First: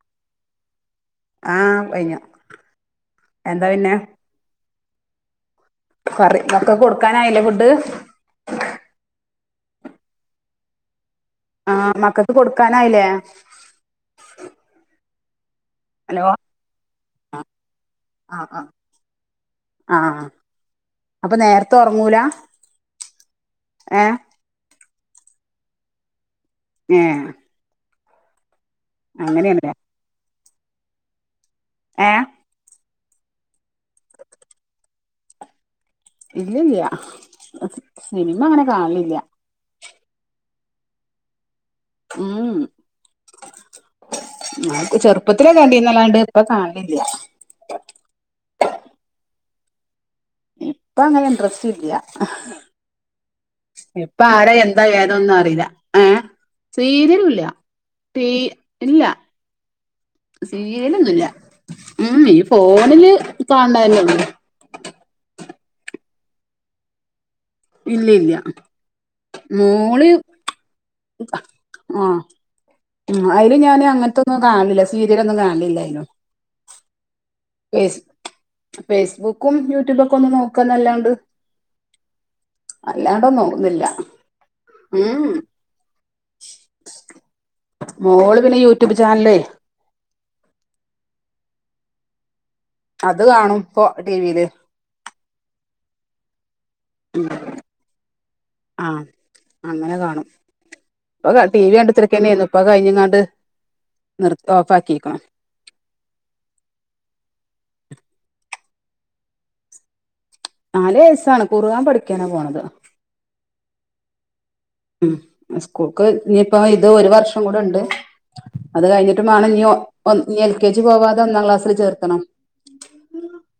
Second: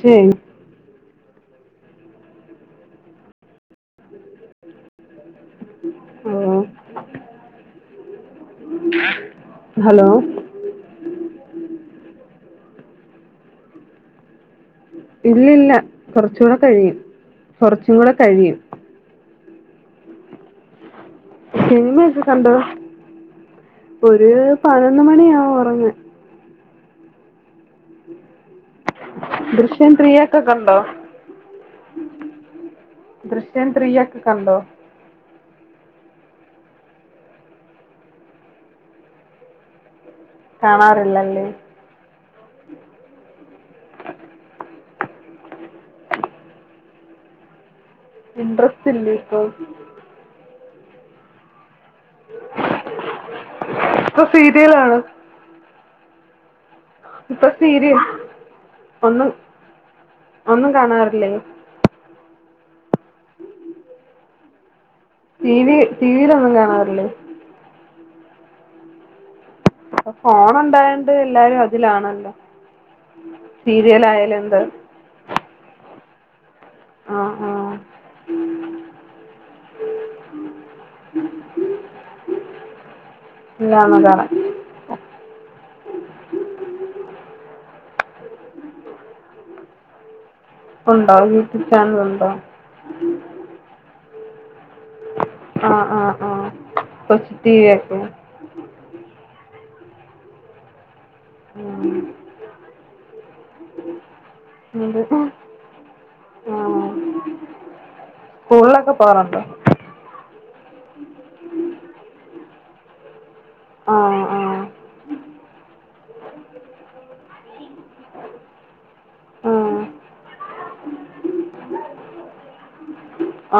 ശരി ആ കൈഞ്ഞ എന്താ പിന്നെ കറി ആഹ് ഇക്കെ കൊടുക്കാനായില്ലേ ഫുഡ് ഹലോ ആ മക്കക്ക് കൊടുക്കാനായില്ലേ ഇല്ലില്ല ഹലോ കുറച്ചും കൂടെ കഴിയും കുറച്ചും കൂടെ കഴിയും ആ സിനിമയൊക്കെ കണ്ടോ ഏഹ് ഒരു പ ന്ന് മണിയാവ ഒറങ്ങാൻ ഏഹ് അങ്ങനെയാണല്ലേ ദൃശ്യപ്രിയ ഇത്ത കണ്ടോ ഏ ദൃശ്യൻ ട്രീ ഒക്കെ കണ്ടോ ഇല്ലല്ല സിനിമ അങ്ങനെ കാണലില്ല കാണാറില്ലല്ലേ ഉം [inaudible] ചെറുപ്പത്തിലൊ കണ്ടന്നല്ലാണ്ട് ഇപ്പൊ കാണലില്ല ഇൻട്രസ്റ്റ് ഇല്ല ഇപ്പൊ ഇപ്പ അങ്ങനെ ഇൻട്രസ്റ്റ് ഇല്ല എപ്പ ഇപ്പൊ ആടെ എന്താ സീരിയലാണ് ഏതൊന്നും അറിയില്ല ആഹ സീരരല്ല ഇപ്പൊ സീരിയൽ ത ഇല്ല ഒന്നും ഒന്നും സിരിലൊന്നുമല്ല കാണാറില്ലേ ഉ ഫോണില് കാണാനള്ള ടിവി ടിവിൽൊന്നും കാണാറില്ലേ ഇല്ല ഇല്ല അ ഫോൺ എന്തായ ആ അതില് ഞാാന് സീരിയൽ ആയാലും അങ്ങനത്തൊന്നും എന്ത് കാണലില്ല സീരിയലൊന്നും കാണലില്ല [unintelligible] ആഹ് ആഹ് ഫേസ് ഫേസ്ബുക്കും യൂട്യൂബൊക്കെ ഒന്ന് നോക്കന്നല്ലാണ്ട് അല്ലാണ്ടന്നും നോക്കുന്നില്ല ഇല്ലാന്ന് കാണാൻ ഉ മോള് പിന്നെ യൂട്യൂബ് ചാനലേ ഉണ്ടോ യൂട്യൂബ് ചാനൽ ഉണ്ടോ അത് കാണും ഇപ്പൊ ടി വില് ആഹ ആഹ ആഹ കൊസിറ്റയക്ക ആഹ് അങ്ങനെ കാണും അപ്പ ടി വി ഉം. കണ്ടത്തിരക്കന്നെയായിരുന്നു ഇൊ കഞ്ഞ അണ്ട് ആ സ്ൂക്കെ പററണ്ടോ നാല് വയസ്സാണ് കുറുകാൻ പഠിക്കാനാ പോണത് ആ ആ ഉ സ്കൂൾക്ക് ഇനിയിപ്പോൊ ഇത് ഒരു വർഷം കൂടെ ഉണ്ട് അത് കഴിഞ്ഞിട്ട് ആ വേണം നീ നീ എൽ കെ ജി പോവാതെ ഒന്നാം ക്ലാസ്സിില് ചേർത്തണം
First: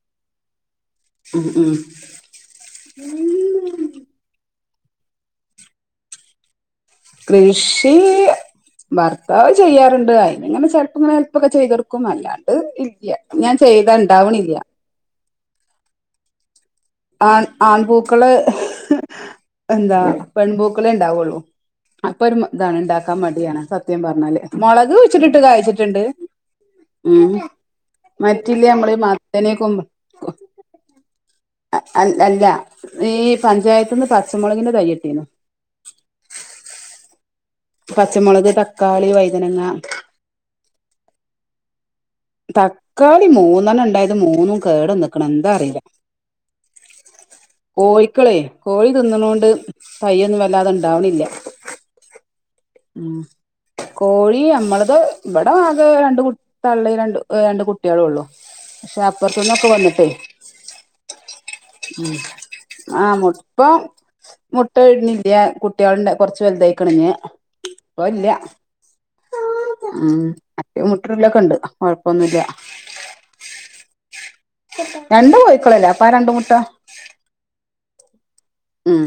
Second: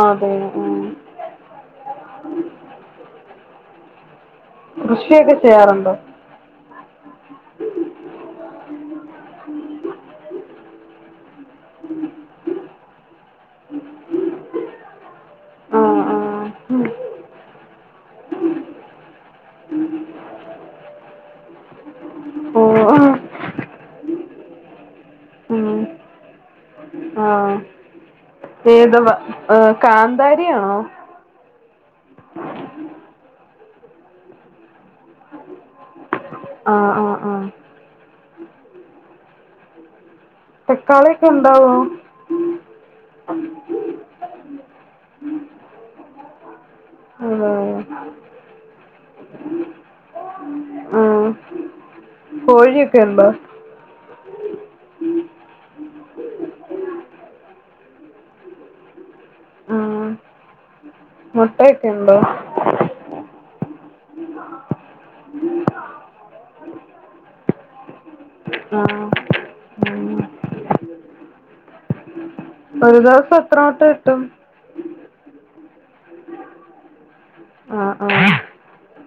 അതെ ആ ഉ ഉം കൃഷിയൊക്കെ ചെയ്യാറുണ്ടോ കൃഷി ഭർത്താവ് ചെയ്യാറുണ്ട് അയിനി ഇങ്ങനെ ചെപ്പം ഇങ്ങനെ ചെല്പ്പൊക്കെ ചെയ്തൊടുക്കും അല്ലാണ്ട് ഇല്ല ഞാൻ ചെയ്ത ഇണ്ടാവണില്ല ആ ആ ആൺ ആൺപൂക്കള എന്താ പെൺപൂക്കള ഉണ്ടാവുള്ളൂ അപ്പരും ഓ ഇതാണ് ഉണ്ടാക്കാൻ വേണ്ടിയാണ് സത്യം പറഞ്ഞു ല്ല മുളക്ു വച്ചിട്ടിട്ട് ഉം. കഴച്ചിട്ടുണ്ട് ആ ഉം മറ്റില്ലേ നമ്മള് ഏത് മത്തന് കാന്താരിയാണോ അ അല്ല ഈ പഞ്ചായത്ത് നിന്ന് പച്ചമുളകിന്റെ തൈകി ട്ടീന്ന ആ ആ ആ പച്ചമുളക് തക്കാളി വൈതനങ്ങ തക്കാളിയൊക്കെ ഉണ്ടാവും തക്കാളി മൂന്നെണ്ണം ഉണ്ടായത് മൂന്നും കേട നിക്കണം എന്താ അറിയില്ല അതെ. കോഴിക്കളേ കോഴി തിന്നണ കൊണ്ട് തയ്യൊന്നും വല്ലാതെ ആ ഉണ്ടാവണില്ല കോഴിയൊക്കെ ഉ ഉണ്ടോ കോഴി നമ്മളത് ആ അത് രണ്ട് കുട്ടി തള്ളി രണ്ട് രണ്ട് കുട്ടികള ഉള്ളൂ പക്ഷെ പുറത്തുന്നൊക്കെ വന്നിട്ടേ ഉം. മുട്ടയൊക്കെ ഉണ്ടോ ഉ ആ മുപ്പം മുട്ട ഇഴുന്നില്ല കുട്ടികളന്റെ കൊറച്ച്ു വലുതയിക്കണിഞ് അപ്പ ഇല്ല ആ ഉം അറ്റ മുട്ടല്ലൊക്കെ ഉണ്ട് കുഴപ്പൊന്നുമില്ല ഒരു ദിവസം എത്ര മൊട്ട കിട്ടും എന്താ കോ യിക്കോളല്ലേ അപ്പാ രണ്ട മുുട്ട ആ ആ ഉം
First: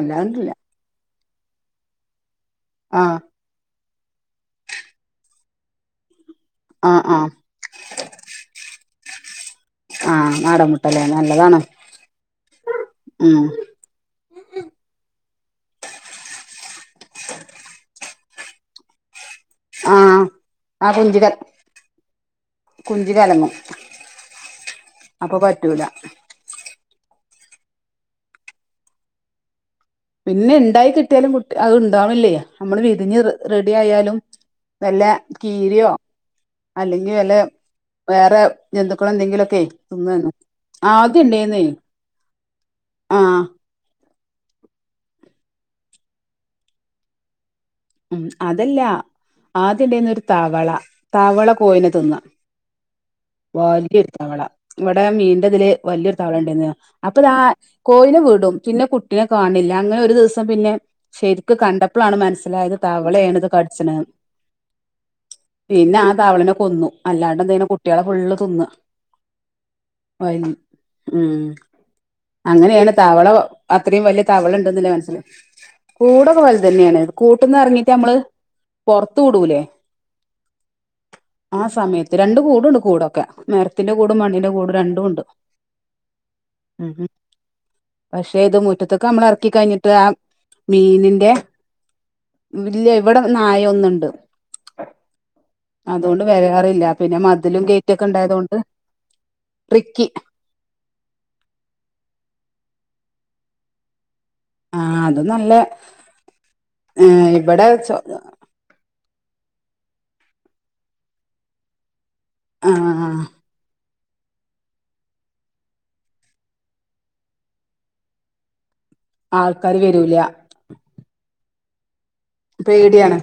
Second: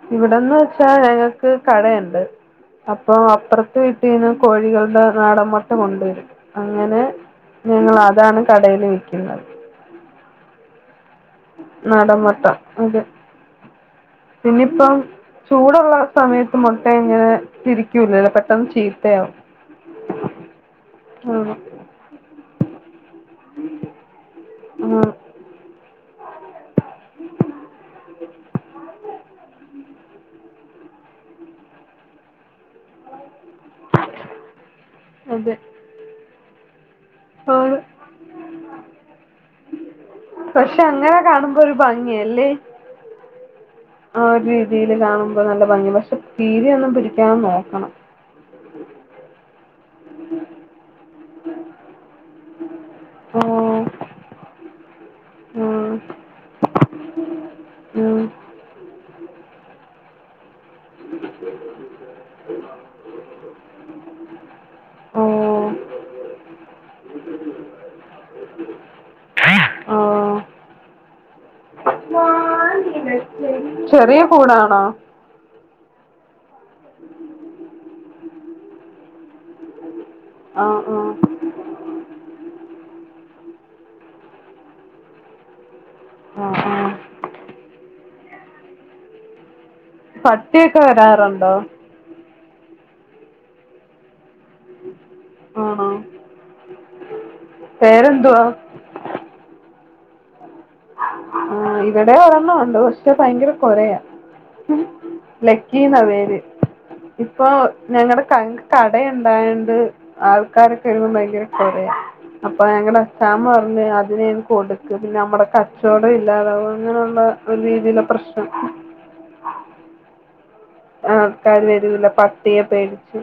അല്ലാണ്ടില്ല ഇവിടെന്ന് വെച്ചാൽ ക്ക് കടുണ്ട് അപ്പൊ ആഹ് അപ്പറം ഇട്ട കട്ടിന്ന് കോഴികളുടെ നാടൻമൊട്ട കൊണ്ടുവരും അങ്ങനെ ആഹ് ആഹ് ഞങ്ങൾ അതാണ് കടയി ൽ ആനട് ന്മുട്ട നാടൻ മുട്ട അത് ഉം പിന്നയിപ്പം ചൂടുള്ള സമയത്ത് മുട്ട ഇങ്ങനെ തിരിക്കൂല്ലല്ല പ ം ചീത്തയാവും ആആ കുഞ്ചിക ആണ് കുഞ്ചി കലങ്ങും ആഹ് അപ്പൊ പറ്റൂല ഉ പിന്നെ ഉണ്ടായി കിട്ടിയാലും കുട്ടി അത് ഉണ്ടാവില്ലേ നമ്മള് വിരിഞ്ഞ് റെഡി ആയാലും നല്ല അതെ കീരിയോ അല്ലെങ്കിൽ വല്ല ആണ് വേറെ ജന്തുക്കൾ എന്തെങ്കിലുമൊക്കെ തിന്നു കാണും പക്ഷെ ആ അങ്ങനെ ആദ്യ കാണുമ്പോ ഉണ്ടയേനെ ഒരു ഭംഗിയല്ലേ ആ ആ ഒരു രീതിൽ കാണുമ്പോ നല്ല ഭംഗി പക്ഷെ തീരെ ന്നും പിടി ക്കാതെ നോ ക്കണം ഉം അതല്ല ആദ്യം ഉണ്ടന്നൊ ഒരു താവള താവള കോയിനെ തിന്ന ഓ [unintelligible] തവള ഇവിടെ മീന്റെതില് ഉം, വലിയൊരു തവള ഉണ്ടായിരുന്നയാ അപ്പൊ താ കോയിനെ ഉം, വീടും പിന്നെ കുട്ടിനെ കാണില്ല അങ്ങനെ ഒരു ദിവസം പിന്നെ ശരിക്ക് കണ്ടപ്പളാണ് മനസ്സിലായത് തവളയേണ് ഇത് കടിച്ചണ് ഓ പിന്നെ ആ തവളനെ കൊന്നു അല്ലാണ്ട് എന്തെ കുട്ടികളെ ഫുള്ള് തിന്ന് വ ആ. ഉം അങ്ങനെയാണ് തവള അത്രയും ചെറിയ വലിയ തവള കൂടാണോ ഉണ്ടന്നേ മനസ്സിലായെ കൂടൊക്കെ വലുതന്നെയാണ് കൂ ട്ടീന്ന് ഇറങ്ങിട്ട് നമ്മള് പുറത്തു വിടൂലേ ആ ആ ആ സമയത്ത് രണ്ട് കൂടുണ്ട് കൂടൊക്കെ മരത്തിന്റെ കൂടും മണ്ണിന്റെ കൂടും രണ്ടുംണ്ട് ആഹ് ആ പക്ഷേ ഇത് മുറ്റത്തൊക്ക നമ്മള് എറക്കി കഴിഞ്ഞ പട്ടിയൊക്കെ വരാറുണ്ടോ ഇല്യ ഇവിടെ നായ ഒന്നുണ്ട് ആണോ അതുകൊണ്ട് വരാറില്ല പിന്നെ മതിലും ഗേറ്റ് ഒക്കെ പേരെന്തുവാ ഇണ്ടായതുകൊണ്ട് റിക്കി ആ ഇവിടെ ഒരെണ്ണമുണ്ട് പക്ഷെ ഭയങ്കര കൊരയാ ആ അത് നല്ല ലക്കി എന്ന പേര് ഇപ്പൊ ഇവിടെ ഞങ്ങളടെ ക ക ഇടെ ഉണ്ടായണ്ട് ആൾക്കാരൊക്കെ ഇരുന്നു ഭയങ്കര കുരായ അപ്പൊ ആ എങ്ങനെ [unintelligible] പറഞ്ഞു അത് അതിനെ കൊടുക്ക് പിന്നെ നമ്മടെ കച്ചവടം ഇല്ലാതാവും അങ്ങനെയുള്ള ഒരു രീതിയില പ്രശ്നം ആൾക്കാര് വരൂല ആൾക്കാര് വരൂല പട്ടിയെ പേടിയാണ് പേടിച്ച്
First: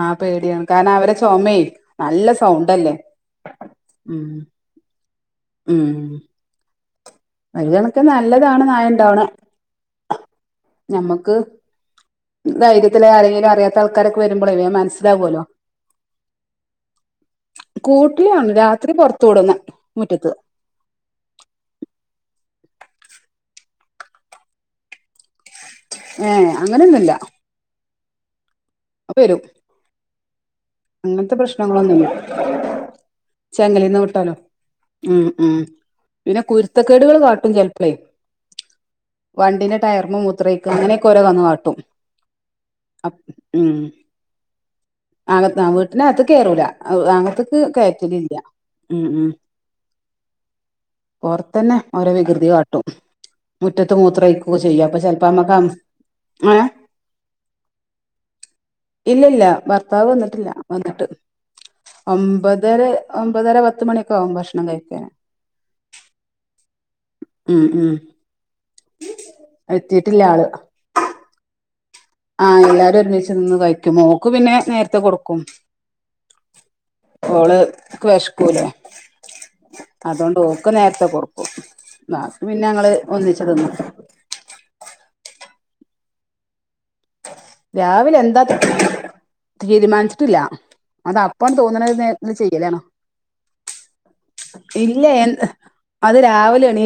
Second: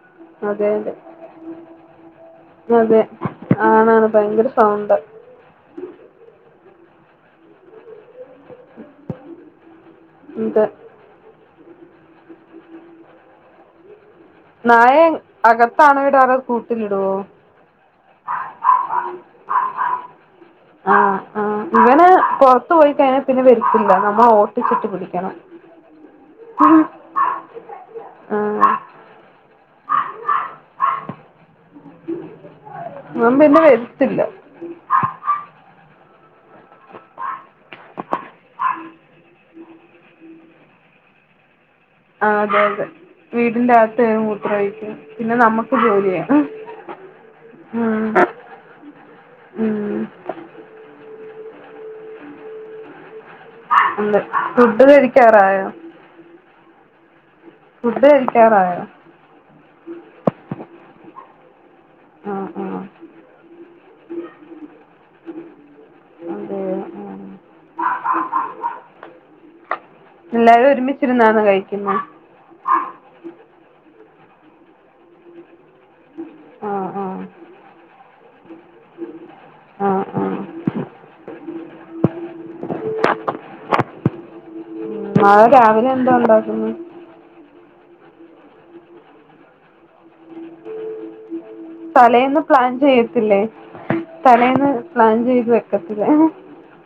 ആ പേടിയാണ് അതെ കാരണം അതെ അവരെ ചുമയെ നല്ല സൗണ്ടല്ലേ അതെ ആണാണ് ഉം ഭയങ്കര സൗണ്ട് ഉം [unintelligible] നല്ലതാണ് നായണ്ടാവണ ഇത് ഞമ്മക്ക് ധൈര്യത്തില് ആരെങ്കിലും അറിയാത്ത ആൾ നായെ അകത്താണോ ഇടറു കൂട്ടിലിടുവോ കൂട്ടിലാണ് രാത്രി പൊറത്ത് വിടുന്ന മുറ്റത്ത് പുറത്തു പോയി കഴിഞ്ഞാൽ പിന്നെ വരുത്തില്ല നമ്മൾ ഓട്ടിച്ചിട്ട് പിടിക്കണം ഏ അങ്ങനെന്നുല്ല ആ അപ്പ വരും അങ്ങനത്തെ പ്രശ് ങ്ങളൊന്നുമില്ല അവൻ പിന്നെ ചങ്ങലേന്ന് വരത്തില്ല വിട്ടാലോ ഉം ഉം പിന്നെ കുരുത്തക്കേടുകൾ കാട്ടും ചെലപ്പളേ വണ്ടിന്റെ ടയർമ മുത്രയ്ക്ക അങ്ങനെയൊക്കെ ഓരോന്ന് കാട്ടും ആ അതെ അതെ വീ ഉം ഉം നമുക്ക് വീട്ടിന് ജോലിയാ അകത്ത് കേറൂല അകത്ത്ക്ക് ഉം കയറ്റല് ഇല്ല ഉം ഉം ഉം ഓറ തന്നെ ഓരോ വികൃതി കാട്ടും മുറ്റത്ത് ഉണ്ട് മൂത്രഴിക്കൊക്കെ ഫുഡ് ചെയ്യും അപ്പൊ ചെലപ്പോ നമ്മക്ക് കഴിക്കാറായോ ഏ ഫുഡ് കഴിക്കാറായോ ഇല്ല ഇല്ല ഭർത്താവ് വന്നിട്ടില്ല വന്നിട്ട് ആ ആ ഒമ്പതര ഒമ്പതര പത്തുമണിയൊക്കെ ആകും ഭക്ഷണം കഴിക്കാന് അതെയോ ആ ഉം ഉം എത്തീട്ടില്ല ആള് എല്ലാരും ഒരുമിച്ചിരുന്നാണ് കഴിക്കുന്നെ ആഹ് എല്ലാരും ഒരുമിച്ച് നിന്ന് കഴി മോക്ക് പിന്നെ നേരത്തെ കൊടുക്കും ആ ആ ഓള്ക്ക് വിഷക്കൂലേ ആ ആ അതൊണ്ട് ഓക്ക് നേരത്തെ കൊട്ക്കും ബാക്കി പിന്നെ ഞങ്ങള് ഒന്നിച്ച് തിന്നും നാളെ രാവിലെ എന്താ ഉണ്ടാക്കുന്ന് രാവിലെ എന്താ തീരുമാനിച്ചിട്ടില്ല അത തലേന്ന് പ്ലാൻ ചെയ്യത്തില്ലേ തലേന്ന് പ്ലാൻ ചെയ്ത് വെക്കത്തില്ലേ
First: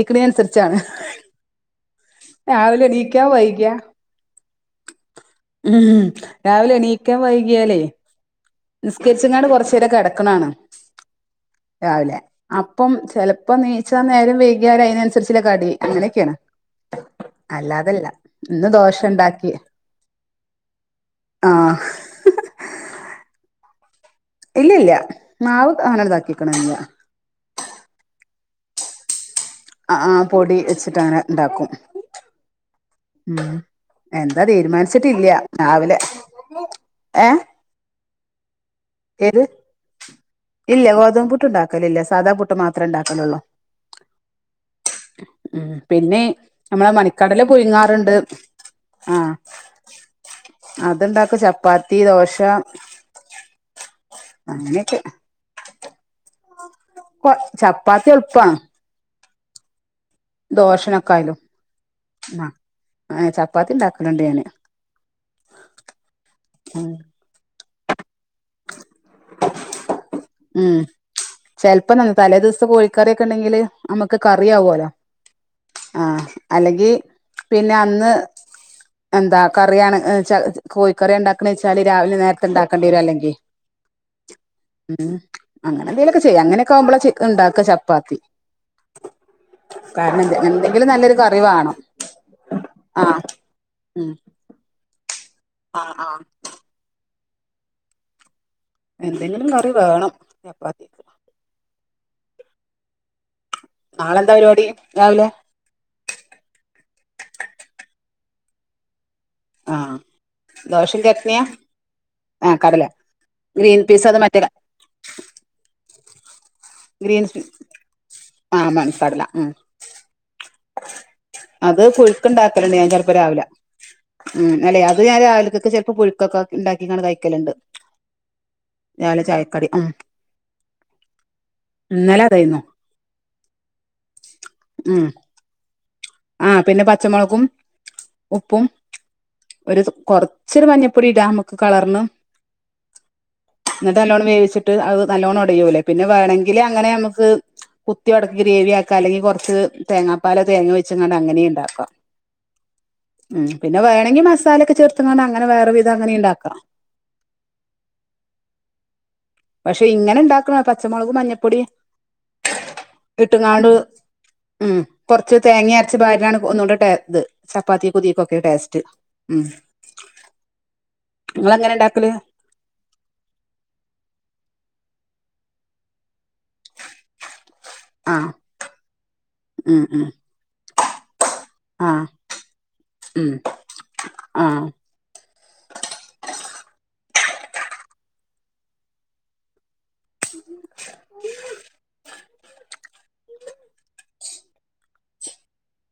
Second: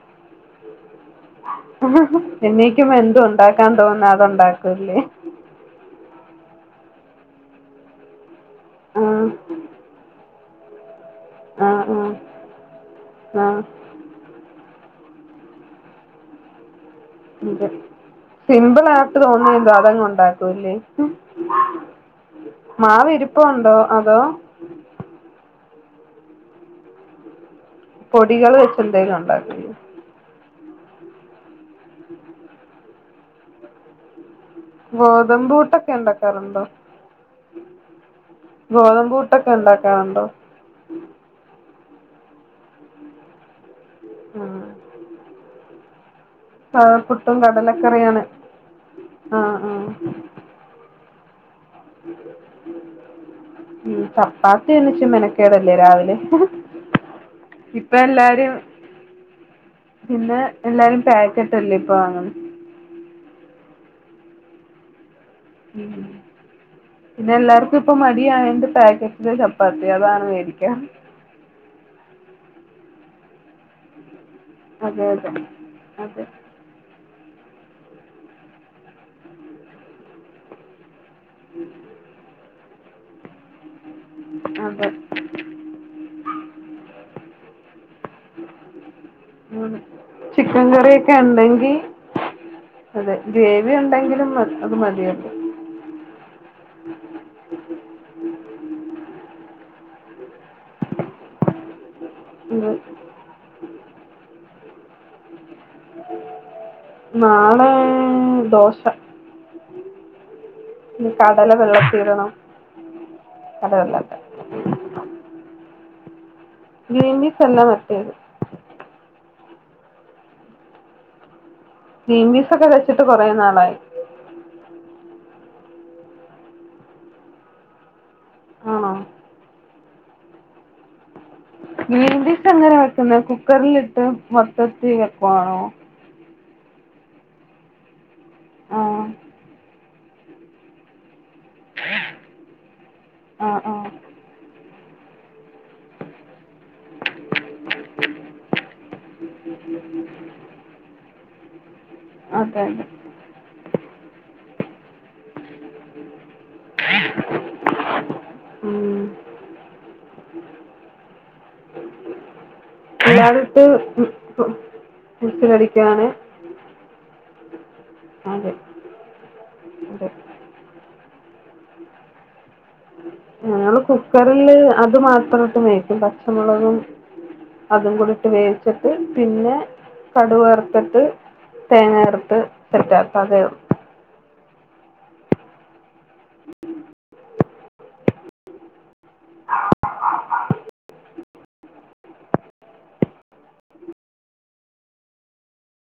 [unintelligible] അനുസരിച്ചാണ് എണീകുമ്പം എന്തു ഉണ്ടാക്കാൻ തോന്നുന്നു അത്ണ്ടാക്കൂല്ലേ ഉം ഉം രാവിലെ എണീക്കാൻ വൈകിയാല് ആഹ് നിസ്കരിച്ച്ങ്ങാണ്ട് കുറചേരം കിടക്കണാണ് [unintelligible] ആഹ് ആഹ് രാവിലെ അപ്പം ചിലപ്പോ ആഹ് നീചാൻ നേരം വയ് വൈകിയാല് അതിനനുസരിച്ള്ള കടി അങ്ങനൊക്കെയാണ് സിമ്പിൾ ദോശ ആയിട്ട് ഉണ്ടാക്കി തോന്ന്ണതെന്തോ അതങ്ങ് ഉണ്ടാക്കൂല്ലേ ആഹ് മാവിരിപ്പുണ്ടോ അതോ ഇല്ല ഇല്ല മാവ് അങ്ങനെ താകീകണില്ല്യ കുട്ടികള് എന്തേലും ഉണ്ടാ ആ ആ പൊടി വെച്ചിട്ട് അങ്ങനെ ഉണ്ടാക്കും ഉം എ അത് തീരുമാനിച്ചിട്ടില്ല ഗോതമ്പ് പുട്ടൊക്കെ രാവിലെ ഉണ്ടാക്കാറുണ്ടോ ഏ ഏത് ഗോതമ്പുട്ടൊക്കെ ഉണ്ടാക്കാറുണ്ടോ ക്കലില്ല സാധാ പുട്ട് മാത്ര ഉണ്ടാക്കലള്ളൂ ആഹ് ഉം പിന്നെ നമ്മളെ പഴപ്പുട്ടും മണിക്കടല പുഴങ്ങാറുണ്ട് കടലക്കറിയാണ് ആഹ ആഹ് ആഹ് അത്ണ്ടാ ചപ്പാ പ്പാത്തി ദോശ ഉം ചപ്പാത്തി എന്ന് വെച്ച മെനക്കേടല്ലേ രാവിലെ കൊ ഇപ്പൊ ചപ്പാത്തി എല്ലാരും എളുപ്പാണ് പിന്നെ എല്ലാരും പാക്കറ്റ്ല്ലേ ഇപ്പൊ വാങ്ങുന്നെ ഇവിടെണ്ട് ഞാന് ഉം ഉം പിന്നെ എല്ലാരും ളുപ്പമായി മടി ആയോണ്ട് പാക്കറ്റിലെ ചപ്പാത്തി അതാണ് മേടിക്കാ ഉം കറിയൊക്കെ ഉണ്ടെങ്കില് നമുക്ക് കറി ആവല്ലോ അതെ അതെ ആ അതെ അല്ലെങ്കി പിന്നെ അന്ന് എന്താ കറിയാണ് ചെല കോഴി കറി ഉണ്ടാക്കണ വെച്ചാല് രാവിലെ നേര ഇണ്ടാക്കേണ്ടി വരും അല്ലെങ്കി അതെ ഉം അങ്ങനെ എന്തെലുമൊക്കെ ചെയ്യാ അങ്ങനെയൊക്കെയാവുമ്പോഴാ ചിക് ഉണ്ടാക്ക ചപ്പാത്തി ഉം കാരണം എന്ത് എന്തെങ്കിലും നല്ലൊരു ഒക്കെ കറി ഉണ്ടെങ്കി വേണം ആ അതെ ഉം ഉണ്ടെങ്കിലും മ അത് മതിയല്ലോ ആ ആ എന്തെങ്കിലും കറി വേണം ചപ്പാത്തിക്ക് ഉം നാളെന്താ പരിപാടി രാവിലെ നാളെ ദോശ ആ ദോശയും ഇനി ചട്നിയാ കടല വെള്ളത്തിലിടണം ആ കടല ഗ്രീൻ കടലല്ല പീസ് അതോ മറ്റെത് ഗ്രീൻപീ അല്ല മറ്റേത് ആ മണിക്കടല ഉം അത് പുഴുക്ക് ഒക്കെ ഉണ്ടാക്കലുണ്ട് ഞാൻ വെച്ചിട്ട് ചെലപ്പോ കുറെ രാവിലെ നാളായി ഉം അല്ലെ രാ അത് ഞാൻ രാവിലക്കൊക്കെ ചെലപ്പോ പുഴുക്കൊക്കെ ഉണ്ടാക്കികാണ് കഴിക്കലുണ്ട് ആണോ രാവിലെ ചായക്കടി ആ ഇന്നലെ ഗ്രീൻപീസ് അതായിരുന്നു എങ്ങനാ വെക്കുന്നെ കുക്കറിലിട്ട് മൊത്തത്തി ഉം വെക്കുവാണോ ആ പിന്നെ പച്ചമുളകും ഉപ്പും ആ ഒരു കുറച്ചൊരു ഒരു മഞ്ഞപ്പൊടി ഇടാമ് കളറിന് ആ ആ എന്നിട്ട് നല്ലോണം വേവിച്ചിട്ട് അത് നല്ലോണ്ണം ഉടയൂലേ പിന്നെ വേണെങ്കില് ആ അങ്ങനെ ഞമ്മക്ക് കുത്തി അടക്കി ഗ്രേവി ആക്കി കലങ്ങി കുറച്ച് തേങ്ങാപ്പാല് തേങ്ങയൊ പച്ചങ്ങ അങ്ങനെ ഉണ്ടാക്കാം തെതെ ഉം പിന്നെ വേണെങ്കി മസാലൊക്കെ ചേർത്ത കൊണ്ട് അങ്ങനെ വേറെ വിധം അങ്ങനെ ഉണ്ടാക്കാം ഉം പക്ഷെ ഇങ്ങനെ ഇണ്ടാക്കണ പച്ചമുളക് മഞ്ഞപ്പൊടിയ ഇയാളിട്ട് ഇട്ടങ്ങാട് ഉം കൊറച്ച് തേങ്ങ അരച്ച വിസിലടിക്കാണ് ഭാര്ാണ് ഒന്നുകൊണ്ടിട്ടത് ചപ്പാത്തി പുതിയക്കൊക്കെ അതെ ടേസ്റ്റ് ഉം അതെ നിങ്ങ അങ്ങനെ ഉണ്ടാക്കല് ഞങ്ങള്ൾ കുക്കറിില് അത് മാത്രമായിട്ട് മേിക്കും പക്ഷ പച്ചമുളകും അതും കൂടി ഇട്ട് ആഹ് വേവിച്ചിട്ട് പിന്നെ ഉം ഉം കടുവ വേർത്തിട്ട് ആഹ് തേങ്ങേർത്ത് തെറ്റാ പക ഉം ആഹ് [unintelligible] [unintelligible]